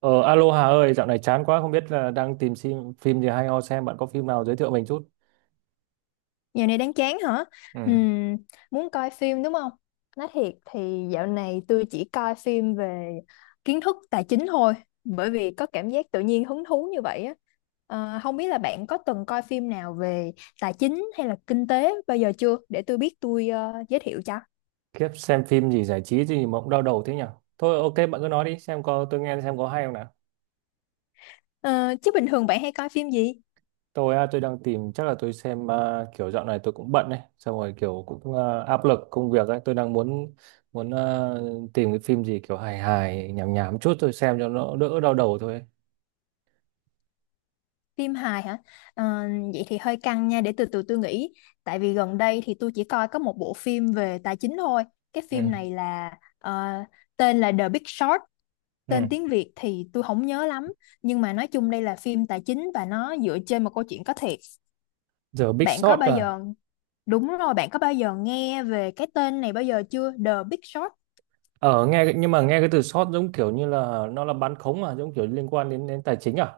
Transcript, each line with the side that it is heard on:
right: Ờ, Alo Hà ơi, dạo này chán quá không biết là đang tìm phim gì hay ho xem bạn có phim nào giới thiệu mình chút.
left: Dạo này đang chán hả?
right: Ừ.
left: Ừm, Muốn coi phim đúng không? Nói thiệt thì dạo này tôi chỉ coi phim về kiến thức tài chính thôi, bởi vì có cảm giác tự nhiên hứng thú như vậy á. Không biết là bạn có từng coi phim nào về tài chính hay là kinh tế bao giờ chưa? Để tôi biết tôi giới thiệu cho.
right: Khiếp xem phim gì giải trí gì mà cũng đau đầu thế nhỉ. Thôi ok, bạn cứ nói đi xem có tôi nghe xem có hay không nào.
left: Ờ, Chứ bình thường bạn hay coi phim gì?
right: Tôi đang tìm, chắc là tôi xem, kiểu dạo này tôi cũng bận đấy, xong rồi kiểu cũng, áp lực công việc ấy, tôi đang muốn muốn à, tìm cái phim gì kiểu hài hài nhảm nhảm chút tôi xem cho nó đỡ đau đầu thôi ấy.
left: Phim hài hả? Ờ, Vậy thì hơi căng nha, để từ từ tôi nghĩ. Tại vì gần đây thì tôi chỉ coi có một bộ phim về tài chính thôi. Cái
right: Ừ.
left: phim này là ờ, tên là The Big Short,
right: Ừ.
left: tên tiếng Việt thì tôi không nhớ lắm. Nhưng mà nói chung đây là phim tài chính và nó dựa trên một câu chuyện có thiệt.
right: The Big
left: Bạn có
right: Short
left: bao
right: à?
left: giờ, đúng rồi, bạn có bao giờ nghe về cái tên này bao giờ chưa? The Big Short.
right: Ở nghe nhưng mà nghe cái từ short giống kiểu như là nó là bán khống à, giống kiểu liên quan đến đến tài chính à,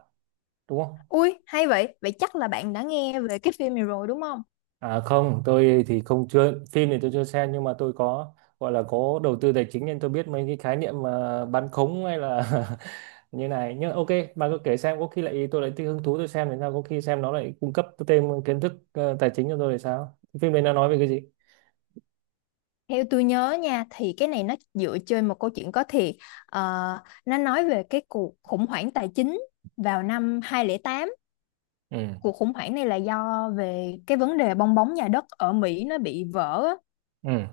right: đúng không?
left: Ui, hay vậy. Vậy chắc là bạn đã nghe về cái phim này rồi đúng không?
right: À không, tôi thì không, chưa, phim thì tôi chưa xem, nhưng mà tôi có, gọi là có đầu tư tài chính nên tôi biết mấy cái khái niệm mà bán khống hay là như này. Nhưng ok, bà cứ kể xem có khi lại tôi lại thích hứng thú tôi xem thì sao, có khi xem nó lại cung cấp thêm kiến thức tài chính cho tôi thì sao? Phim đấy nó nói về cái gì?
left: Theo tôi nhớ nha thì cái này nó dựa trên một câu chuyện có thiệt. Ờ, nó nói về cái cuộc khủng hoảng tài chính vào năm 2008,
right: Ừ.
left: cuộc khủng hoảng này là do về cái vấn đề bong bóng nhà đất ở Mỹ nó bị vỡ á.
right: Ừ.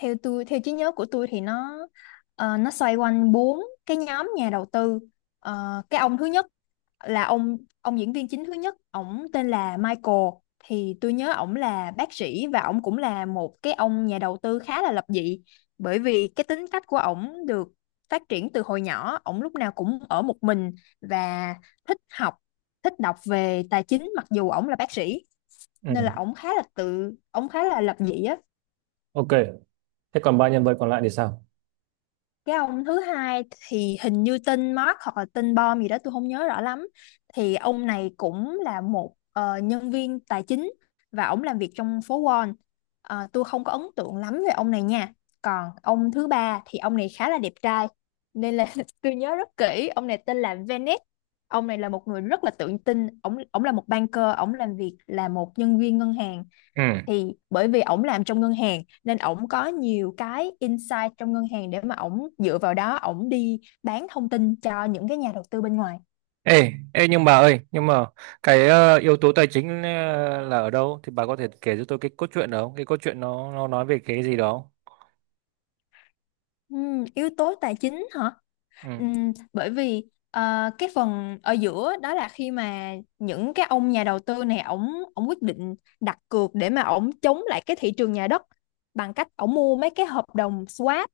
left: Theo tôi theo trí nhớ của tôi thì nó xoay quanh bốn cái nhóm nhà đầu tư. Cái ông thứ nhất là ông diễn viên chính thứ nhất, ổng tên là Michael. Thì tôi nhớ ổng là bác sĩ và ổng cũng là một cái ông nhà đầu tư khá là lập dị, bởi vì cái tính cách của ổng được phát triển từ hồi nhỏ, ổng lúc nào cũng ở một mình và thích học, thích đọc về tài chính mặc dù ổng là bác sĩ,
right: Ừ.
left: nên là ổng khá là lập dị á.
right: Ok. Thế còn ba nhân vật còn lại thì sao?
left: Cái ông thứ hai thì hình như tên Mark hoặc là tên Bom gì đó tôi không nhớ rõ lắm, thì ông này cũng là một nhân viên tài chính và ông làm việc trong phố Wall. Tôi không có ấn tượng lắm về ông này nha. Còn ông thứ ba thì ông này khá là đẹp trai nên là tôi nhớ rất kỹ ông này, tên là Venice. Ông này là một người rất là tự tin, ông là một banker, ông làm việc là một nhân viên ngân hàng.
right: Ừ.
left: Thì bởi vì ổng làm trong ngân hàng nên ổng có nhiều cái insight trong ngân hàng để mà ổng dựa vào đó ổng đi bán thông tin cho những cái nhà đầu tư bên ngoài.
right: Ê, nhưng bà ơi, nhưng mà cái yếu tố tài chính là ở đâu, thì bà có thể kể cho tôi cái cốt truyện đó không? Cái cốt truyện nó nói về cái gì đó, không?
left: Yếu tố tài chính hả?
right: Ừ,
left: Bởi vì cái phần ở giữa đó là khi mà những cái ông nhà đầu tư này ổng ổng quyết định đặt cược để mà ổng chống lại cái thị trường nhà đất bằng cách ổng mua mấy cái hợp đồng swap.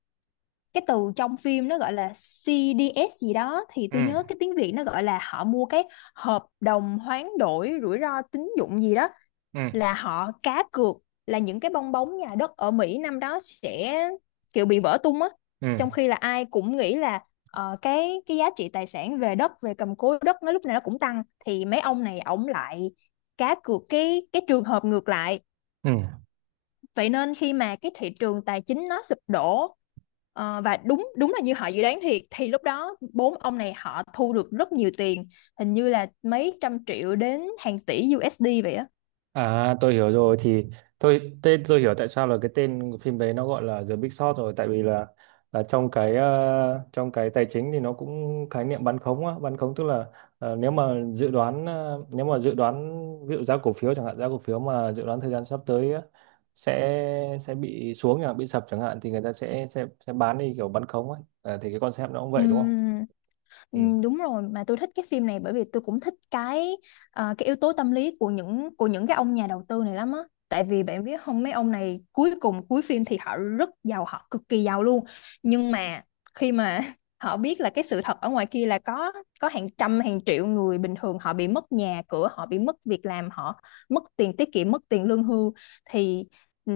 left: Cái từ trong phim nó gọi là CDS gì đó, thì
right: ừ,
left: tôi nhớ cái tiếng Việt nó gọi là họ mua cái hợp đồng hoán đổi rủi ro tín dụng gì đó,
right: ừ,
left: là họ cá cược là những cái bong bóng nhà đất ở Mỹ năm đó sẽ kiểu bị vỡ tung á,
right: ừ,
left: trong khi là ai cũng nghĩ là cái giá trị tài sản về đất về cầm cố đất nó lúc nào nó cũng tăng, thì mấy ông này ổng lại cá cược cái trường hợp ngược lại.
right: ừ.
left: Vậy nên khi mà cái thị trường tài chính nó sụp đổ, và đúng đúng là như họ dự đoán thiệt, thì lúc đó bốn ông này họ thu được rất nhiều tiền, hình như là mấy trăm triệu đến hàng tỷ USD vậy á.
right: À, tôi hiểu rồi. Thì tôi hiểu tại sao là cái tên của phim đấy nó gọi là The Big Short rồi, tại vì là trong cái trong cái tài chính thì nó cũng khái niệm bán khống á, bán khống tức là, nếu mà dự đoán, ví dụ giá cổ phiếu chẳng hạn, giá cổ phiếu mà dự đoán thời gian sắp tới á, sẽ bị xuống chẳng bị sập chẳng hạn, thì người ta sẽ bán đi kiểu bán khống ấy. À, thì cái concept nó cũng vậy đúng không?
left: Ừm, Ừ,
right: Ừ.
left: đúng rồi, mà tôi thích cái phim này bởi vì tôi cũng thích cái yếu tố tâm lý của những cái ông nhà đầu tư này lắm á, tại vì bạn biết không, mấy ông này cuối cùng cuối phim thì họ rất giàu, họ cực kỳ giàu luôn. Nhưng mà khi mà họ biết là cái sự thật ở ngoài kia là có hàng trăm hàng triệu người bình thường, họ bị mất nhà cửa, họ bị mất việc làm, họ mất tiền tiết kiệm, mất tiền lương hưu, thì ừ,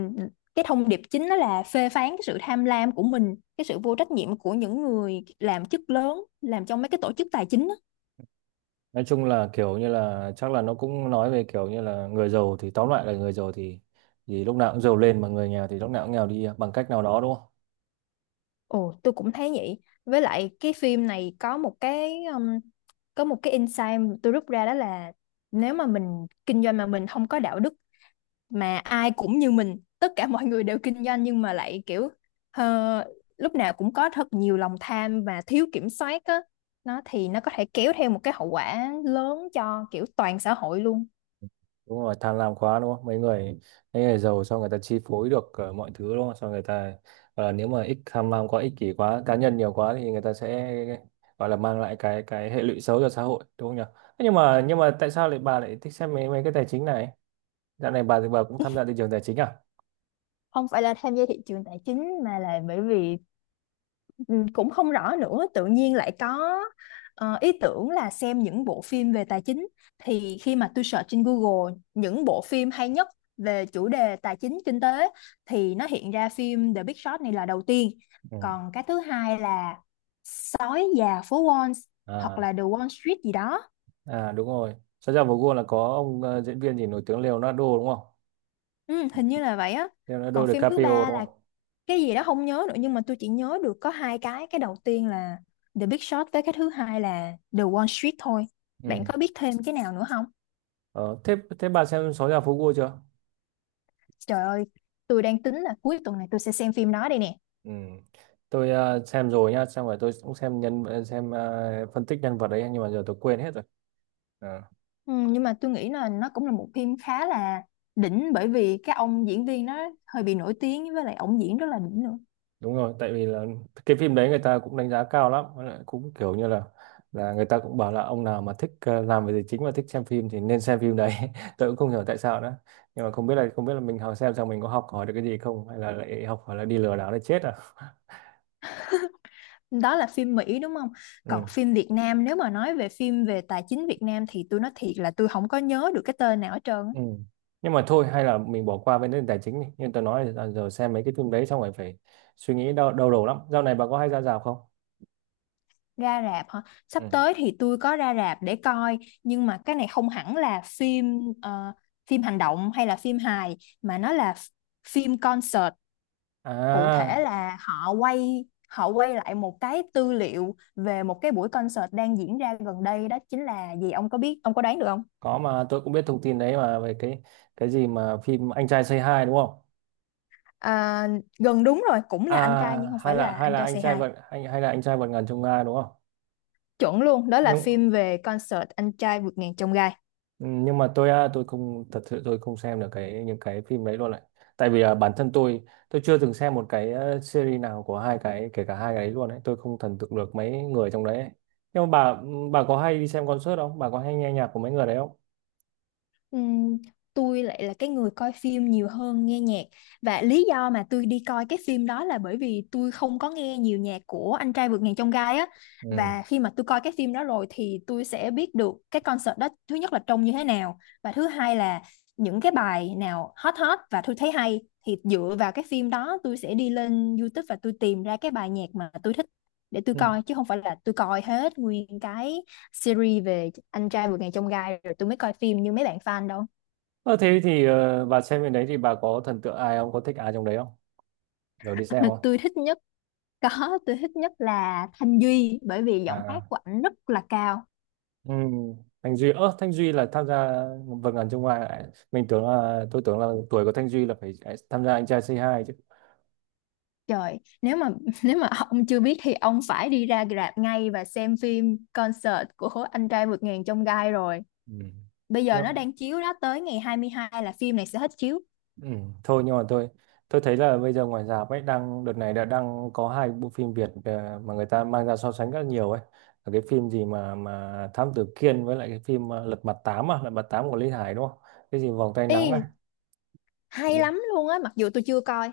left: cái thông điệp chính đó là phê phán cái sự tham lam của mình, cái sự vô trách nhiệm của những người làm chức lớn làm trong mấy cái tổ chức tài chính á.
right: Nói chung là kiểu như là chắc là nó cũng nói về kiểu như là người giàu, thì tóm lại là người giàu thì lúc nào cũng giàu lên, mà người nghèo thì lúc nào cũng nghèo đi bằng cách nào đó đúng không?
left: Ồ, tôi cũng thấy vậy. Với lại cái phim này có một cái insight tôi rút ra, đó là nếu mà mình kinh doanh mà mình không có đạo đức, mà ai cũng như mình, tất cả mọi người đều kinh doanh nhưng mà lại kiểu ờ, lúc nào cũng có thật nhiều lòng tham và thiếu kiểm soát á, nó thì nó có thể kéo theo một cái hậu quả lớn cho kiểu toàn xã hội luôn.
right: Đúng rồi, tham lam quá đúng không, mấy người giàu sao người ta chi phối được mọi thứ đúng không, sao người ta gọi là nếu mà ích tham lam quá, ích kỷ quá, cá nhân nhiều quá, thì người ta sẽ gọi là mang lại cái hệ lụy xấu cho xã hội đúng không nhỉ? Thế nhưng mà tại sao lại bà lại thích xem mấy mấy cái tài chính này, dạo này bà thì bà cũng tham gia thị trường tài chính à?
left: Không phải là tham gia thị trường tài chính mà là bởi vì ừ, cũng không rõ nữa, tự nhiên lại có ý tưởng là xem những bộ phim về tài chính. Thì khi mà tôi search trên Google những bộ phim hay nhất về chủ đề tài chính kinh tế, thì nó hiện ra phim The Big Short này là đầu tiên.
right: Ừ.
left: Còn cái thứ hai là Sói già phố Wall, hoặc
right: À
left: là The Wall Street gì đó.
right: À, đúng rồi. Santiago Goal là có ông diễn viên gì nổi tiếng Leonardo đúng không?
left: Ừ, hình như là vậy á.
right: Leonardo
left: Còn phim thứ
right: DiCaprio
left: ba
right: đúng
left: là
right: không?
left: cái gì đó không nhớ nữa, nhưng mà tôi chỉ nhớ được có hai cái đầu tiên là The Big Short với cái thứ hai là The Wall Street thôi. Bạn
right: Ừ.
left: có biết thêm cái nào nữa không?
right: Ờ, thế thế bà xem Sáu nhà phố Gua chưa?
left: Trời ơi, tôi đang tính là cuối tuần này tôi sẽ xem phim đó đây nè.
right: Ừ. Tôi xem rồi nhá, xong rồi tôi cũng xem phân tích nhân vật đấy, nhưng mà giờ tôi quên hết rồi. Ờ.
left: Ừ, nhưng mà tôi nghĩ là nó cũng là một phim khá là đỉnh, bởi vì cái ông diễn viên nó hơi bị nổi tiếng, với lại ông diễn rất là đỉnh nữa.
right: Đúng rồi, tại vì là cái phim đấy người ta cũng đánh giá cao lắm, với lại cũng kiểu như là người ta cũng bảo là ông nào mà thích, làm về tài chính và thích xem phim thì nên xem phim đấy. Tôi cũng không hiểu tại sao nữa, nhưng mà không biết là mình học xem xong mình có học hỏi được cái gì không, hay là lại học hỏi là đi lừa đảo để chết à.
left: Đó là phim Mỹ đúng không? Còn
right: Ừ.
left: phim Việt Nam, nếu mà nói về phim về tài chính Việt Nam thì tôi nói thiệt là tôi không có nhớ được cái tên nào hết trơn á.
right: Ừ. Nhưng mà thôi hay là mình bỏ qua vấn đề tài chính đi, nhưng tôi nói là giờ xem mấy cái phim đấy xong rồi phải suy nghĩ đau đầu lắm. Dạo này bà có hay ra rạp không?
left: Ra rạp hả?
right: Ừ.
left: Sắp tới thì tôi có ra rạp để coi, nhưng mà cái này không hẳn là phim phim hành động hay là phim hài, mà nó là phim concert. Cụ thể
right: À,
left: là họ họ quay lại một cái tư liệu về một cái buổi concert đang diễn ra gần đây, đó chính là gì ông có biết, ông có đoán được không?
right: có, mà tôi cũng biết thông tin đấy, mà về cái gì mà phim anh trai Say Hi đúng không?
left: À, gần đúng rồi, cũng là anh trai nhưng
right: À,
left: không
right: hay
left: phải
right: là
left: là
right: hay
left: anh
right: là
left: trai
right: anh
left: Say
right: trai
left: Hi.
right: vượt anh hay là anh trai vượt ngàn chông gai đúng không?
left: Chuẩn luôn, đó là
right: nhưng
left: phim về concert anh trai vượt ngàn chông gai.
right: ừ, nhưng mà tôi không thật sự, tôi không xem được cái những cái phim đấy luôn, lại tại vì, bản thân tôi chưa từng xem một cái series nào của hai cái, kể cả hai cái đấy luôn ấy, tôi không thần tượng được mấy người trong đấy ấy. Nhưng mà bà có hay đi xem concert không, bà có hay nghe nhạc của mấy người đấy không?
left: Ừm, tôi lại là cái người coi phim nhiều hơn nghe nhạc, và lý do mà tôi đi coi cái phim đó là bởi vì tôi không có nghe nhiều nhạc của Anh trai vượt ngàn chông gai á.
right: Ừ.
left: Và khi mà tôi coi cái phim đó rồi thì tôi sẽ biết được cái concert đó, thứ nhất là trông như thế nào, và thứ hai là những cái bài nào hot hot và tôi thấy hay, thì dựa vào cái phim đó tôi sẽ đi lên YouTube và tôi tìm ra cái bài nhạc mà tôi thích để tôi
right: Ừ.
left: coi, chứ không phải là tôi coi hết nguyên cái series về anh trai vượt ngàn chông gai rồi tôi mới coi phim như mấy bạn fan đâu.
right: Ờ, thế thì, bà xem bên đấy thì bà có thần tượng ai không, có thích ai trong đấy không, rồi đi xem không?
left: Tôi thích nhất, có, tôi thích nhất là Thanh Duy, bởi vì giọng hát
right: À.
left: của ảnh rất là cao.
right: Ừ. Thanh Duy là tham gia, vâng ẩn trong ngoài, mình tưởng là tôi tưởng là tuổi của Thanh Duy là phải, tham gia anh trai Say Hi chứ.
left: Trời, nếu mà nếu mà ông chưa biết thì ông phải đi ra rạp ngay và xem phim concert của anh trai vượt ngàn chông gai rồi.
right: Ừ.
left: Bây giờ nó
right: Nhưng,
left: đang chiếu đó, tới ngày 22 là phim này sẽ hết chiếu.
right: ừ, thôi nhưng mà tôi thấy là bây giờ ngoài rạp ấy đang đợt này đã đang có hai bộ phim Việt mà người ta mang ra so sánh rất nhiều ấy, là cái phim gì mà Thám Tử Kiên, với lại cái phim Lật Mặt Tám của Lý Hải đúng không, cái gì vòng tay nắng ấy.
left: Y, hay lắm luôn á mặc dù tôi chưa coi.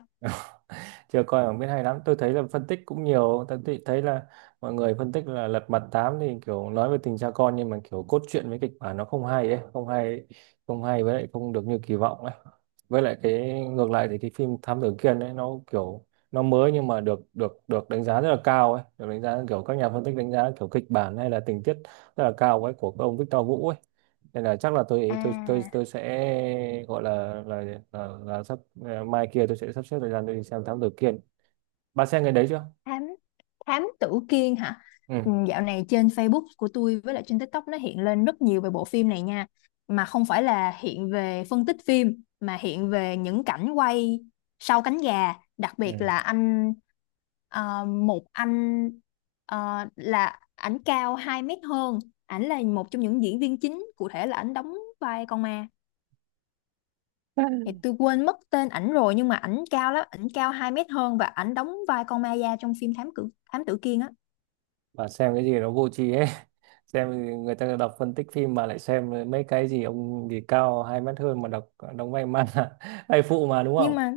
right: Chưa coi bảng biết hay lắm. Tôi thấy là phân tích cũng nhiều, tôi thấy thấy là mọi người phân tích là Lật Mặt Tám thì kiểu nói về tình cha con, nhưng mà kiểu cốt truyện với kịch bản nó không hay ấy, không hay, không hay với lại không được như kỳ vọng ấy. Với lại cái ngược lại, thì cái phim Thám Tử Kiên ấy, nó kiểu nó mới nhưng mà được được được đánh giá rất là cao ấy, được đánh giá kiểu các nhà phân tích đánh giá kiểu kịch bản hay là tình tiết rất là cao ấy, của ông Victor Vũ ấy. Nên là chắc là tôi tôi tôi
left: À,
right: tôi sẽ gọi là là sắp, mai kia tôi sẽ sắp xếp thời gian tôi đi xem Thám Tử Kiên. Bà xem cái đấy chưa?
left: Thám thám tử Kiên hả?
right: Ừ.
left: Ừ, dạo này trên Facebook của tôi với lại trên TikTok nó hiện lên rất nhiều về bộ phim này nha. Mà không phải là hiện về phân tích phim mà hiện về những cảnh quay sau cánh gà, đặc biệt là
right: Ừ.
left: anh một anh là ảnh cao 2 mét hơn, ảnh là một trong những diễn viên chính, cụ thể là ảnh đóng vai con ma. Thì tôi quên mất tên ảnh rồi, nhưng mà ảnh cao lắm, ảnh cao 2 mét hơn và ảnh đóng vai con ma da trong phim Thám Tử Kiên á.
right: Bà xem cái gì nó vô tri hết. Xem người ta đọc phân tích phim mà lại xem mấy cái gì ông gì cao 2 mét hơn mà đọc đóng vai man, vai phụ mà đúng
left: Nhưng
right: không?
left: mà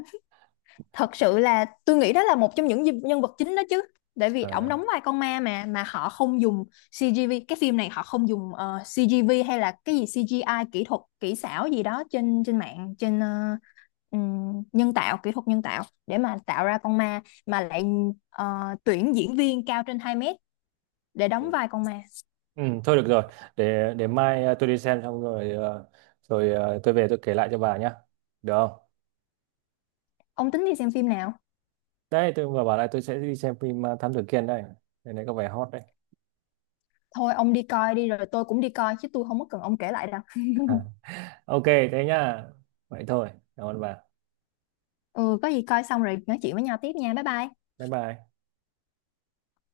left: thật sự là tôi nghĩ đó là một trong những nhân vật chính đó chứ, tại vì ổng
right: À.
left: đóng vai con ma mà họ không dùng CGV. Cái phim này họ không dùng CGV hay là cái gì CGI, kỹ thuật kỹ xảo gì đó trên trên mạng, trên nhân tạo, kỹ thuật nhân tạo để mà tạo ra con ma, mà lại ờ, tuyển diễn viên cao trên 2 mét để đóng
right: Ừ.
left: vai con ma.
right: Ừ, thôi được rồi. Để mai, tôi đi xem xong rồi, tôi về tôi kể lại cho bà nhá. Được không?
left: Ông tính đi xem phim nào?
right: Đấy, tôi vừa bảo là tôi sẽ đi xem phim, Thám Tử Kiên đây. Đây này có vẻ hot đấy.
left: Thôi ông đi coi đi rồi tôi cũng đi coi, chứ tôi không có cần ông kể lại đâu.
right: Ok, thế nhá. Vậy thôi. Cảm ơn bà.
left: Ừ, có gì coi xong rồi nói chuyện với nhau tiếp nha, bye bye.
right: Bye bye.